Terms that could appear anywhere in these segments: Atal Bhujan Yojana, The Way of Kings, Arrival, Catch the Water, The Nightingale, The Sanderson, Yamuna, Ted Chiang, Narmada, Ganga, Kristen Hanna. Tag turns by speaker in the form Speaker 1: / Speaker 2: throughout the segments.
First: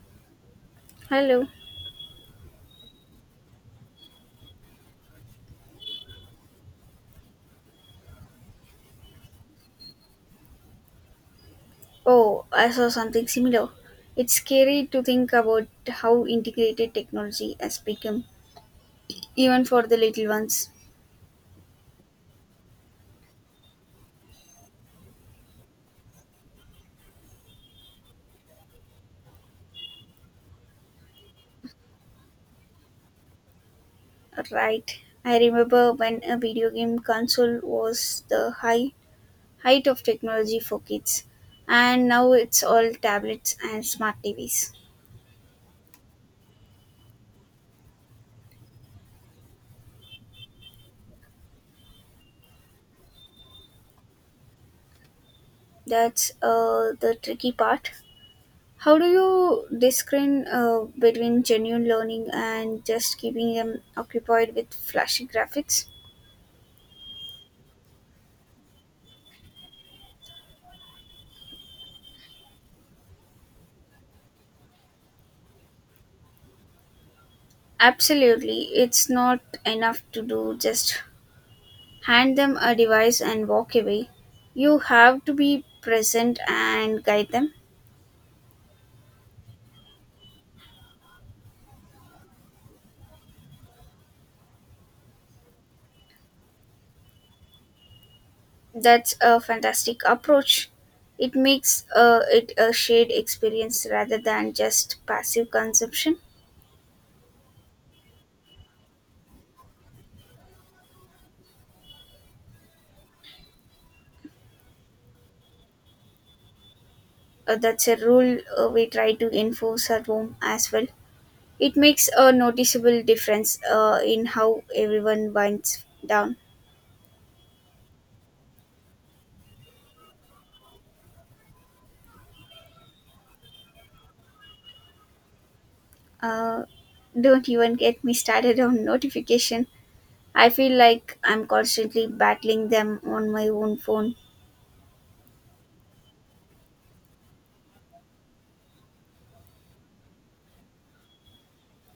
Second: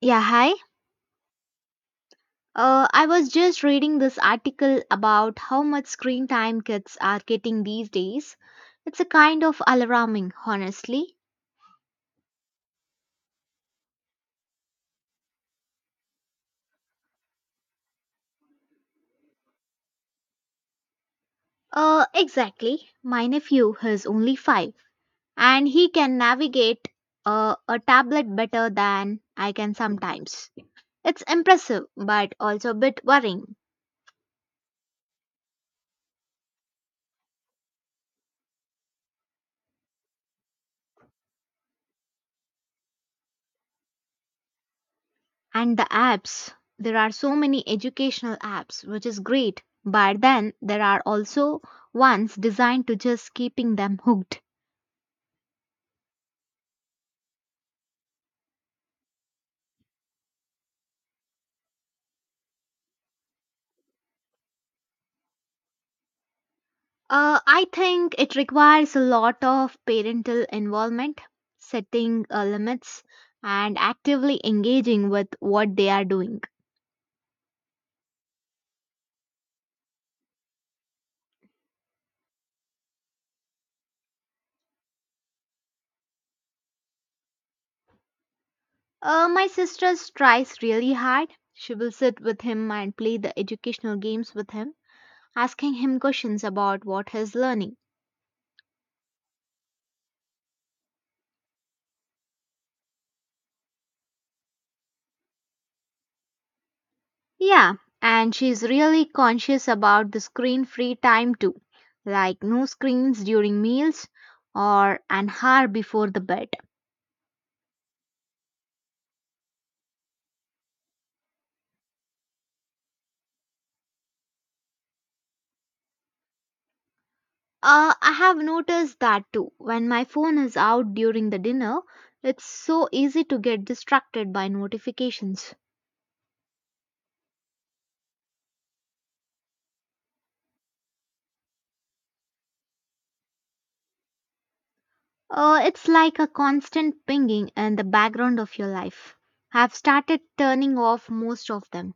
Speaker 1: Yeah, hi.
Speaker 2: Hello.
Speaker 1: I was just reading this article about how much screen time kids are getting these days. It's a kind of alarming, honestly.
Speaker 2: Oh, I saw something similar. It's scary to think about how integrated technology has become, even for the little ones.
Speaker 1: Exactly. My nephew is only five, and he can navigate a tablet better than I can sometimes. It's impressive, but also a bit worrying.
Speaker 2: Right. I remember when a video game console was the high height of technology for kids, and now it's all tablets and smart TVs.
Speaker 1: And the apps, there are so many educational apps, which is great. But then there are also ones designed to just keeping them hooked.
Speaker 2: That's the tricky part. How do you discern, between genuine learning and just keeping them occupied with flashy graphics?
Speaker 1: I think it requires a lot of parental involvement, setting limits, and actively engaging with what they are doing.
Speaker 2: Absolutely, it's not enough to do just hand them a device and walk away. You have to be present and guide them.
Speaker 1: My sister tries really hard. She will sit with him and play the educational games with him, asking him questions about what he's learning.
Speaker 2: That's a fantastic approach. It makes, it a shared experience rather than just passive consumption.
Speaker 1: Yeah, and she's really conscious about the screen free time too, like no screens during meals or an hour before the bed.
Speaker 2: That's a rule we try to enforce at home as well. It makes a noticeable difference, in how everyone winds down.
Speaker 1: I have noticed that too. When my phone is out during the dinner, it's so easy to get distracted by notifications.
Speaker 2: Uh, don't even get me started on notification. I feel like I'm constantly battling them on my own phone.
Speaker 1: It's like a constant pinging in the background of your life. I've started turning off most of them.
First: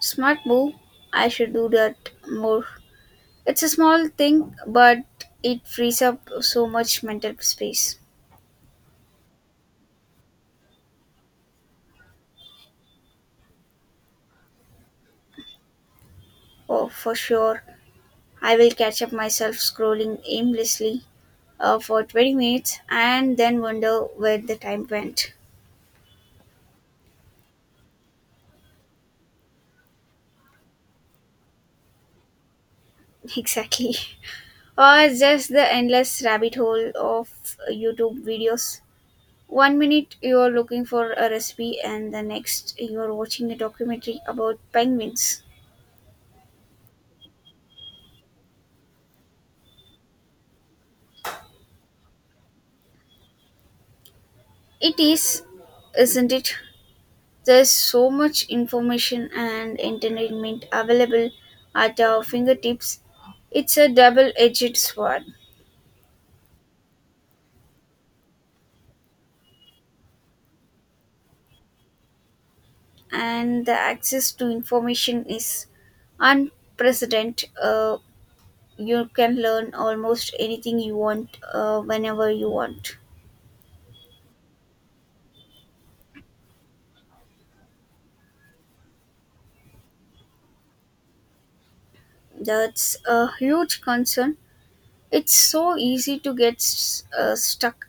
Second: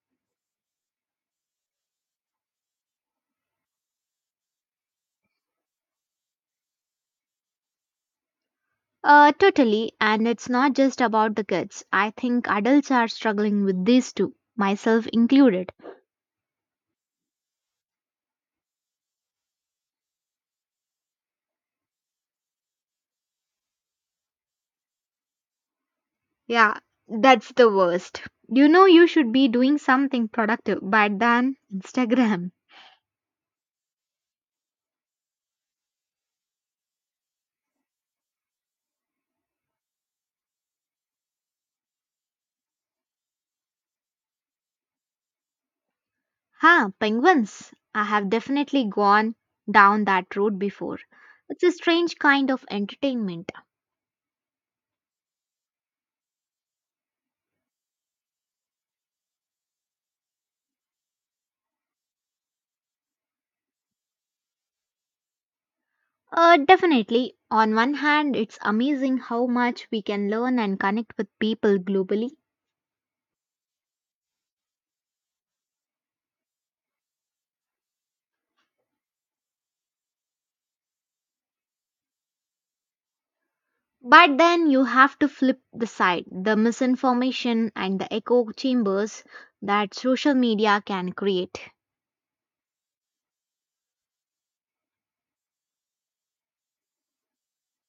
Speaker 2: Smart move. I should do that more. It's a small thing, but it frees up so much mental space.
Speaker 1: Totally, and it's not just about the kids. I think adults are struggling with this too, myself included.
Speaker 2: Oh, for sure. I will catch up myself scrolling aimlessly, for 20 minutes and then wonder where the time went.
Speaker 1: Yeah, that's the worst. You know, you should be doing something productive, but then Instagram.
Speaker 2: Exactly. Or just the endless rabbit hole of YouTube videos. One minute you're looking for a recipe, and the next you're watching a documentary about penguins.
Speaker 1: Huh, penguins. I have definitely gone down that road before. It's a strange kind of entertainment.
Speaker 2: It is, isn't it? There's so much information and entertainment available at our fingertips. It's a double edged sword,
Speaker 1: Definitely. On one hand, it's amazing how much we can learn and connect with people globally.
Speaker 2: and the access to information is unprecedented. You can learn almost anything you want, whenever you want.
Speaker 1: But then you have to flip the side, the misinformation and the echo chambers that social media can create.
Speaker 2: That's a huge concern. It's so easy to get stuck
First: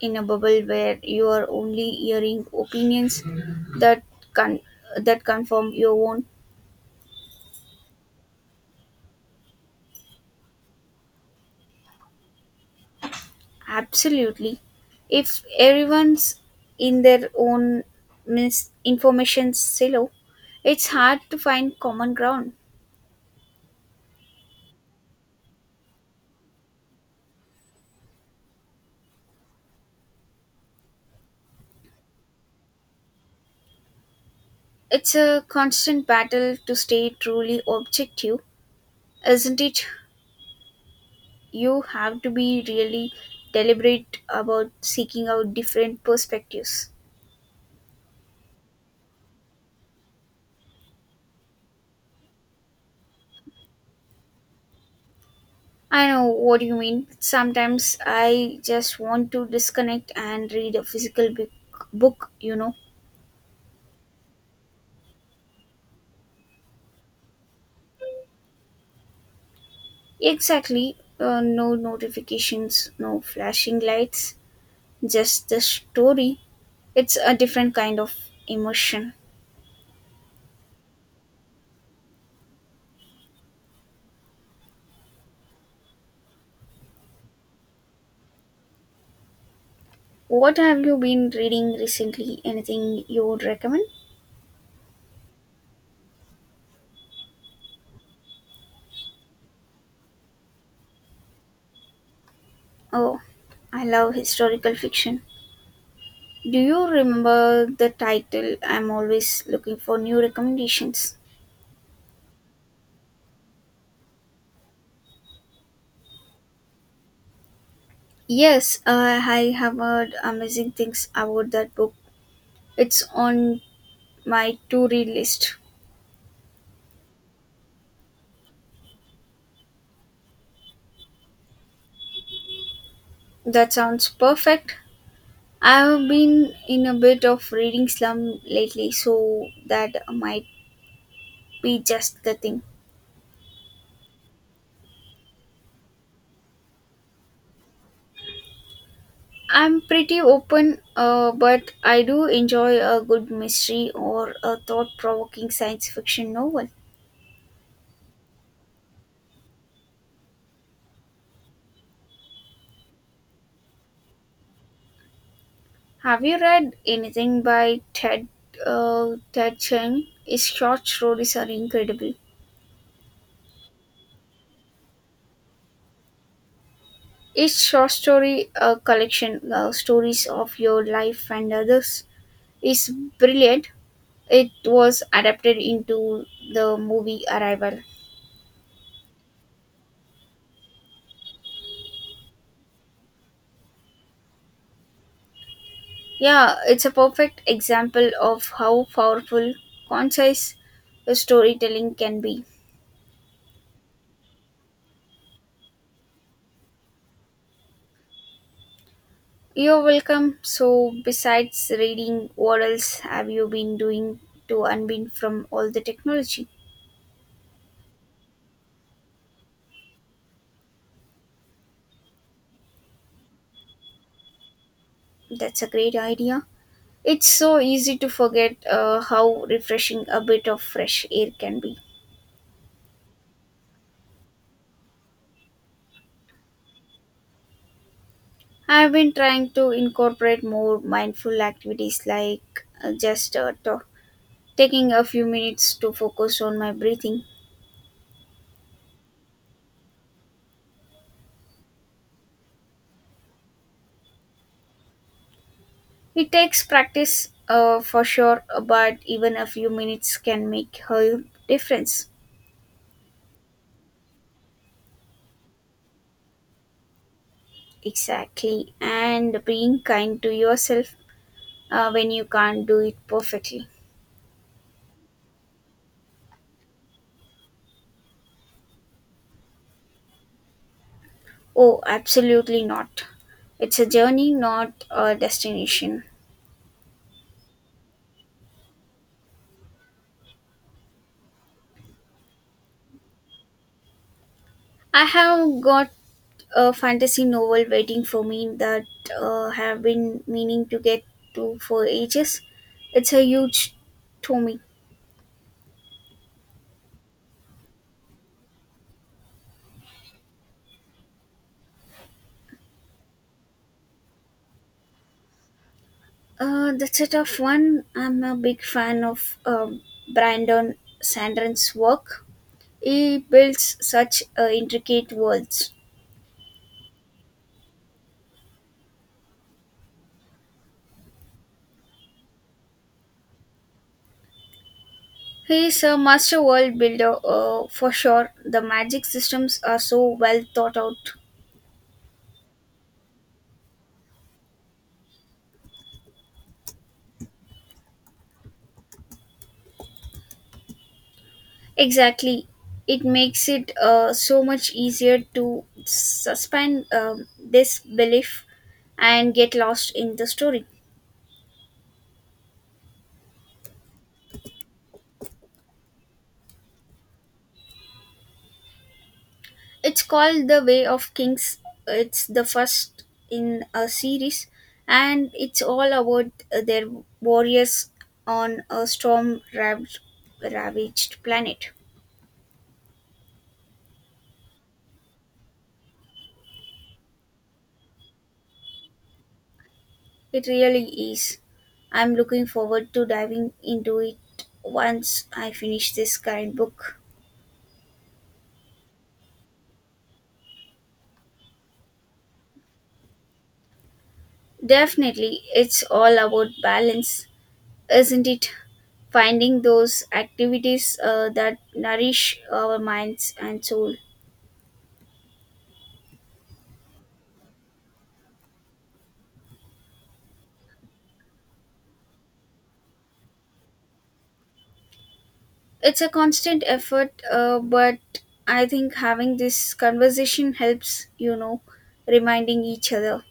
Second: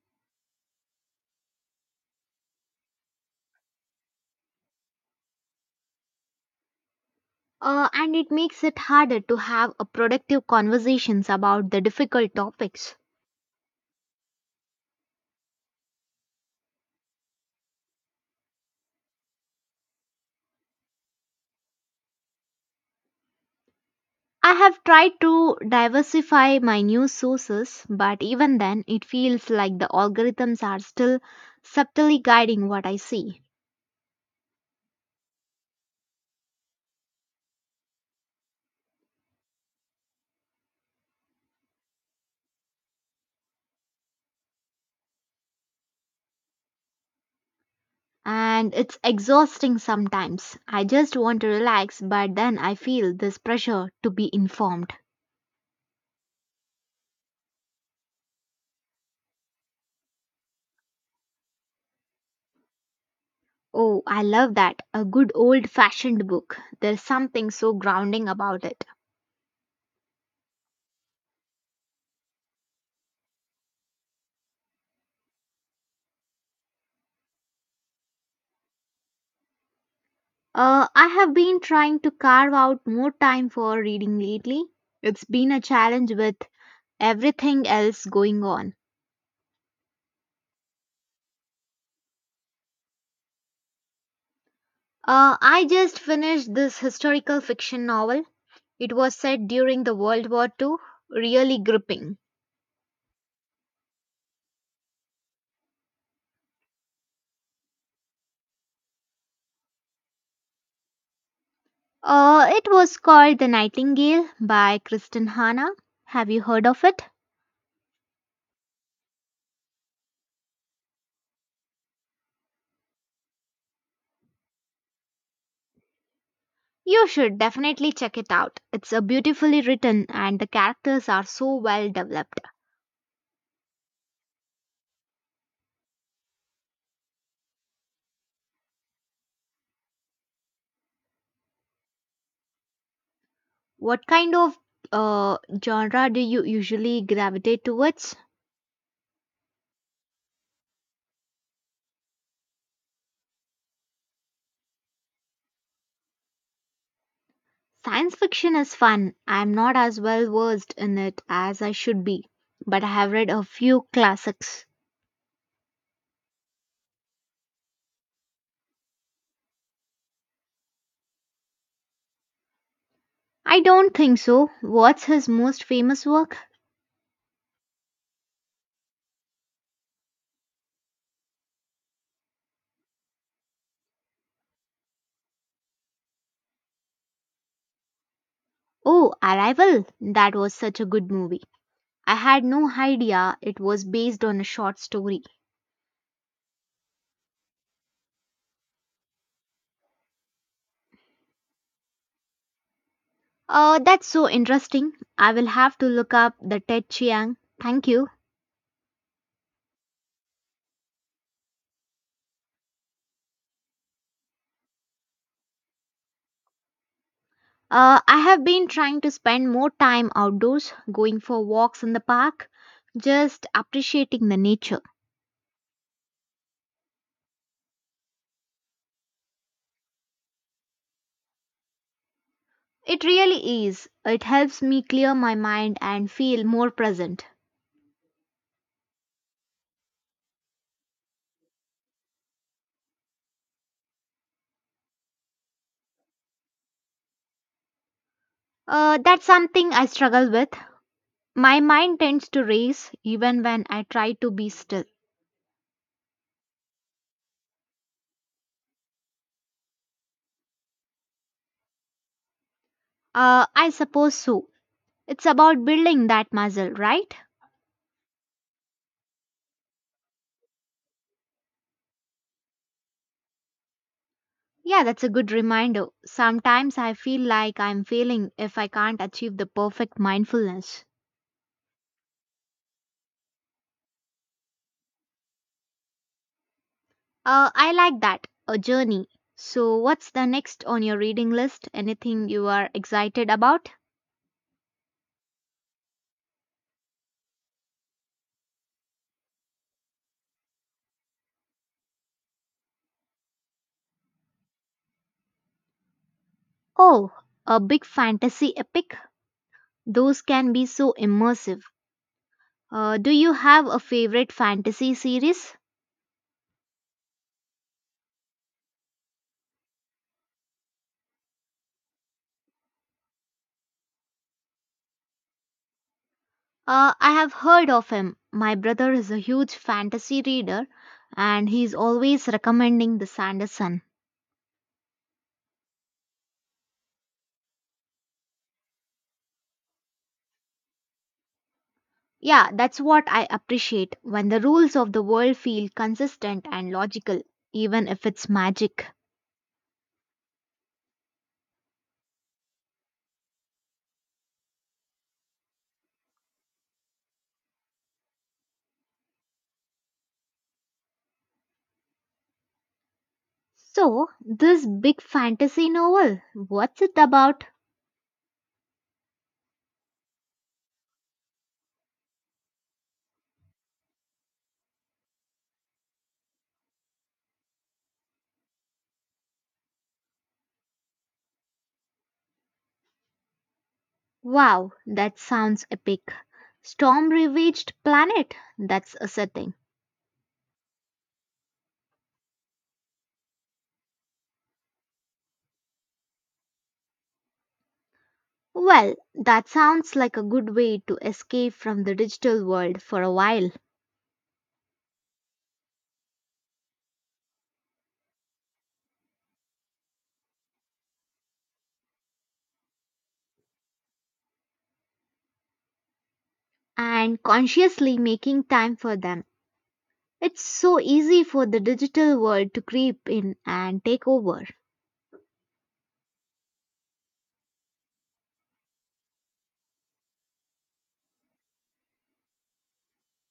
Speaker 2: in a bubble where you are only hearing opinions that con- that confirm your own.
Speaker 1: And it makes it harder to have a productive conversations about the difficult topics.
Speaker 2: Absolutely, if everyone's in their own misinformation silo, it's hard to find common ground.
Speaker 1: I have tried to diversify my news sources, but even then, it feels like the algorithms are still subtly guiding what I see.
Speaker 2: It's a constant battle to stay truly objective, isn't it? You have to be really deliberate about seeking out different perspectives.
Speaker 1: And it's exhausting sometimes. I just want to relax, but then I feel this pressure to be informed.
Speaker 2: I know what you mean. Sometimes I just want to disconnect and read a physical book.
Speaker 1: Oh, I love that. A good old fashioned book. There's something so grounding about it.
Speaker 2: Exactly. No notifications, no flashing lights, just the story. It's a different kind of emotion.
Speaker 1: I have been trying to carve out more time for reading lately. It's been a challenge with everything else going on.
Speaker 2: What have you been reading recently? Anything you would recommend?
Speaker 1: I just finished this historical fiction novel. It was set during the World War II, really gripping.
Speaker 2: Oh, I love historical fiction. Do you remember the title? I'm always looking for new recommendations.
Speaker 1: It was called The Nightingale by Kristen Hanna. Have you heard of it?
Speaker 2: Yes, I have heard amazing things about that book. It's on my to read list.
Speaker 1: You should definitely check it out. It's a beautifully written and the characters are so well developed.
Speaker 2: That sounds perfect. I've been in a bit of reading slum lately, so that might be just the thing.
Speaker 1: What kind of uh, genre do you usually gravitate towards?
Speaker 2: I'm pretty open, but I do enjoy a good mystery or a thought provoking science fiction novel.
Speaker 1: Science fiction is fun. I'm not as well versed in it as I should be, but I have read a few classics.
Speaker 2: Have you read anything by Ted Chiang? His short stories are incredible.
Speaker 1: I don't think so. What's his most famous work?
Speaker 2: Each short story, a collection of stories of your life and others, is brilliant. It was adapted into the movie Arrival.
Speaker 1: Oh, Arrival. That was such a good movie. I had no idea it was based on a short story.
Speaker 2: Yeah, it's a perfect example of how powerful, concise the storytelling can be.
Speaker 1: That's so interesting. I will have to look up the Ted Chiang. Thank you.
Speaker 2: You're welcome. So, besides reading, what else have you been doing to unbind from all the technology?
Speaker 1: I have been trying to spend more time outdoors, going for walks in the park, just appreciating the nature.
Speaker 2: That's a great idea. It's so easy to forget, how refreshing a bit of fresh air can be.
Speaker 1: It really is. It helps me clear my mind and feel more present.
Speaker 2: I've been trying to incorporate more mindful activities like, taking a few minutes to focus on my breathing.
Speaker 1: That's something I struggle with. My mind tends to race even when I try to be still.
Speaker 2: It takes practice, for sure, but even a few minutes can make a difference.
Speaker 1: I suppose so. It's about building that muscle, right?
Speaker 2: Exactly, and being kind to yourself, when you can't do it perfectly.
Speaker 1: Yeah, that's a good reminder. Sometimes I feel like I'm failing if I can't achieve the perfect mindfulness.
Speaker 2: Oh, absolutely not. It's a journey, not a destination.
Speaker 1: I like that, a journey. So, what's the next on your reading list? Anything you are excited about?
Speaker 2: I have got a fantasy novel waiting for me that, have been meaning to get to for ages. It's a huge tome.
Speaker 1: Oh, a big fantasy epic? Those can be so immersive. Do you have a favorite fantasy series?
Speaker 2: That's a tough one. I'm a big fan of Brandon Sanderson's work. He builds such, intricate worlds.
Speaker 1: I have heard of him. My brother is a huge fantasy reader and he's always recommending The Sanderson.
Speaker 2: He is a master world builder, for sure. The magic systems are so well thought out.
Speaker 1: Yeah, that's what I appreciate when the rules of the world feel consistent and logical, even if it's magic.
Speaker 2: Exactly. It makes it, so much easier to suspend, this belief and get lost in the story.
Speaker 1: So, this big fantasy novel, what's it about?
Speaker 2: It's called The Way of Kings. It's the first in a series, and it's all about, their warriors on a ravaged planet.
Speaker 1: Wow, that sounds epic. Storm ravaged planet, that's a setting.
Speaker 2: It really is. I'm looking forward to diving into it once I finish this current book.
Speaker 1: Well, that sounds like a good way to escape from the digital world for a while
Speaker 2: Definitely, it's all about balance, isn't it? Finding those activities, that nourish our minds and soul.
Speaker 1: and consciously making time for them. It's so easy for the digital world to creep in and take over.
Speaker 2: It's a constant effort, but I think having this conversation helps, you know, reminding each other.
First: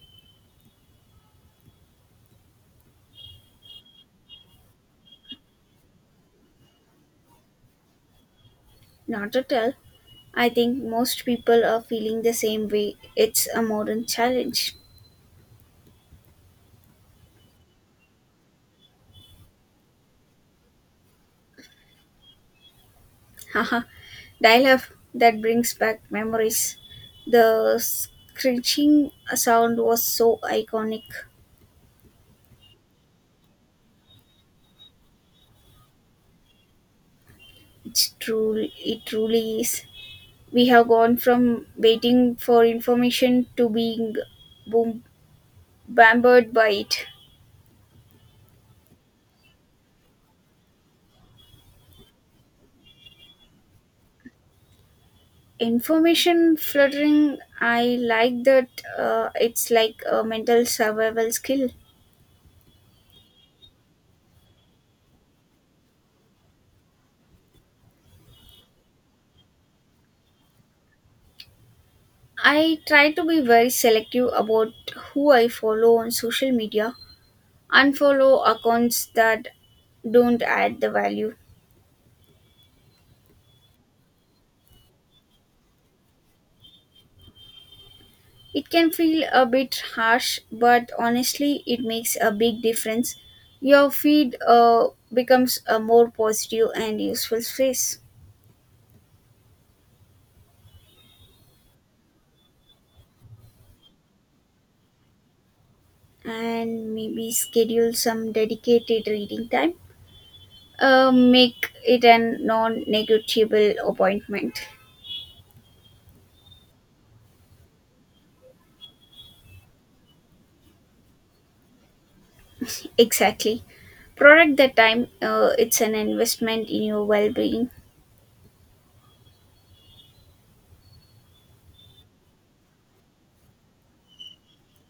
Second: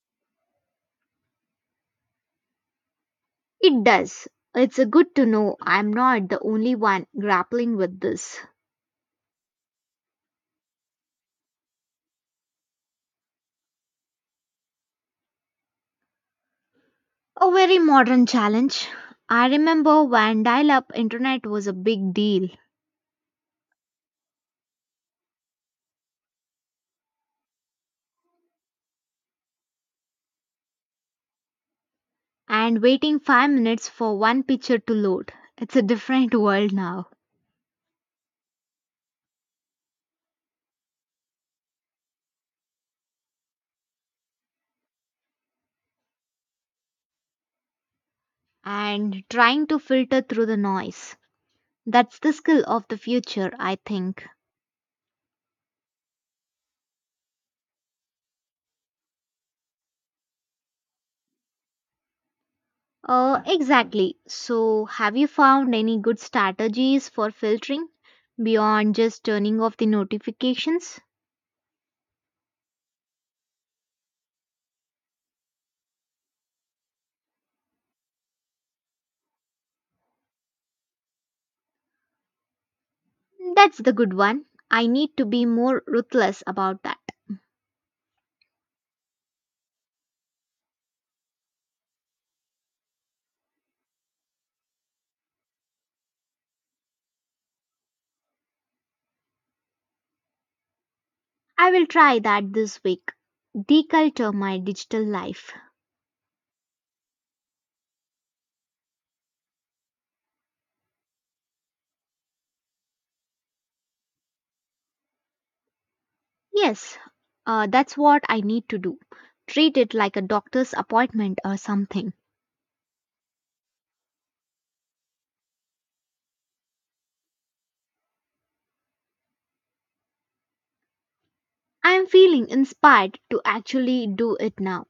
Speaker 1: It does. It's a good to know I'm not the only one grappling with this.
Speaker 2: Not at all. I think most people are feeling the same way. It's a modern challenge.
Speaker 1: A very modern challenge. I remember when dial up internet was a big deal
Speaker 2: Dial up, that brings back memories. The screeching sound was so iconic.
Speaker 1: and waiting 5 minutes for one picture to load. It's a different world now.
Speaker 2: It's true, it truly is. We have gone from waiting for information to being boom, bambered by it.
Speaker 1: And trying to filter through the noise. That's the skill of the future, I think.
Speaker 2: Information fluttering, I like that. It's like a mental survival skill.
Speaker 1: Exactly. So, have you found any good strategies for filtering beyond just turning off the notifications?
Speaker 2: I try to be very selective about who I follow on social media. Unfollow accounts that don't add the value.
Speaker 1: That's the good one. I need to be more ruthless about that.
Speaker 2: It can feel a bit harsh, but honestly, it makes a big difference. Your feed, becomes a more positive and useful space,
Speaker 1: I will try that this week. Deculture my digital life.
Speaker 2: and maybe schedule some dedicated reading time. Make it a non-negotiable appointment.
Speaker 1: Yes, that's what I need to do. Treat it like a doctor's appointment or something.
Speaker 2: Exactly. Product the time. It's an investment in your well-being.
Speaker 1: I am feeling inspired to actually do it now.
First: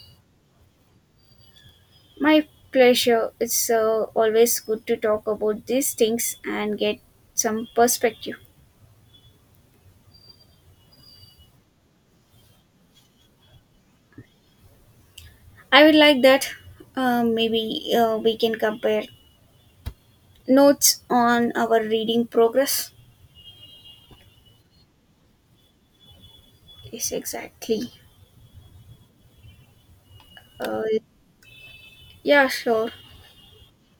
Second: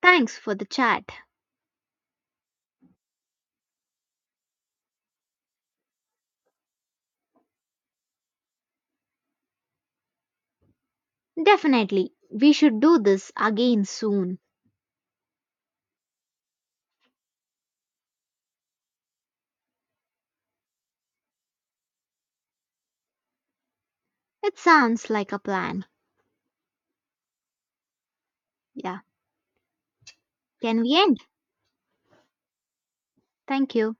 Speaker 1: Thanks for the chat.
Speaker 2: My pleasure. It's, always good to talk about these things and get some perspective.
Speaker 1: Definitely, we should do this again soon.
Speaker 2: I would like that, maybe we can compare notes on our reading progress.
Speaker 1: It sounds like a plan.
Speaker 2: Yes, exactly.
Speaker 1: Yeah. Can
Speaker 2: Uh,
Speaker 1: we end?
Speaker 2: yeah, sure.
Speaker 1: Thank you.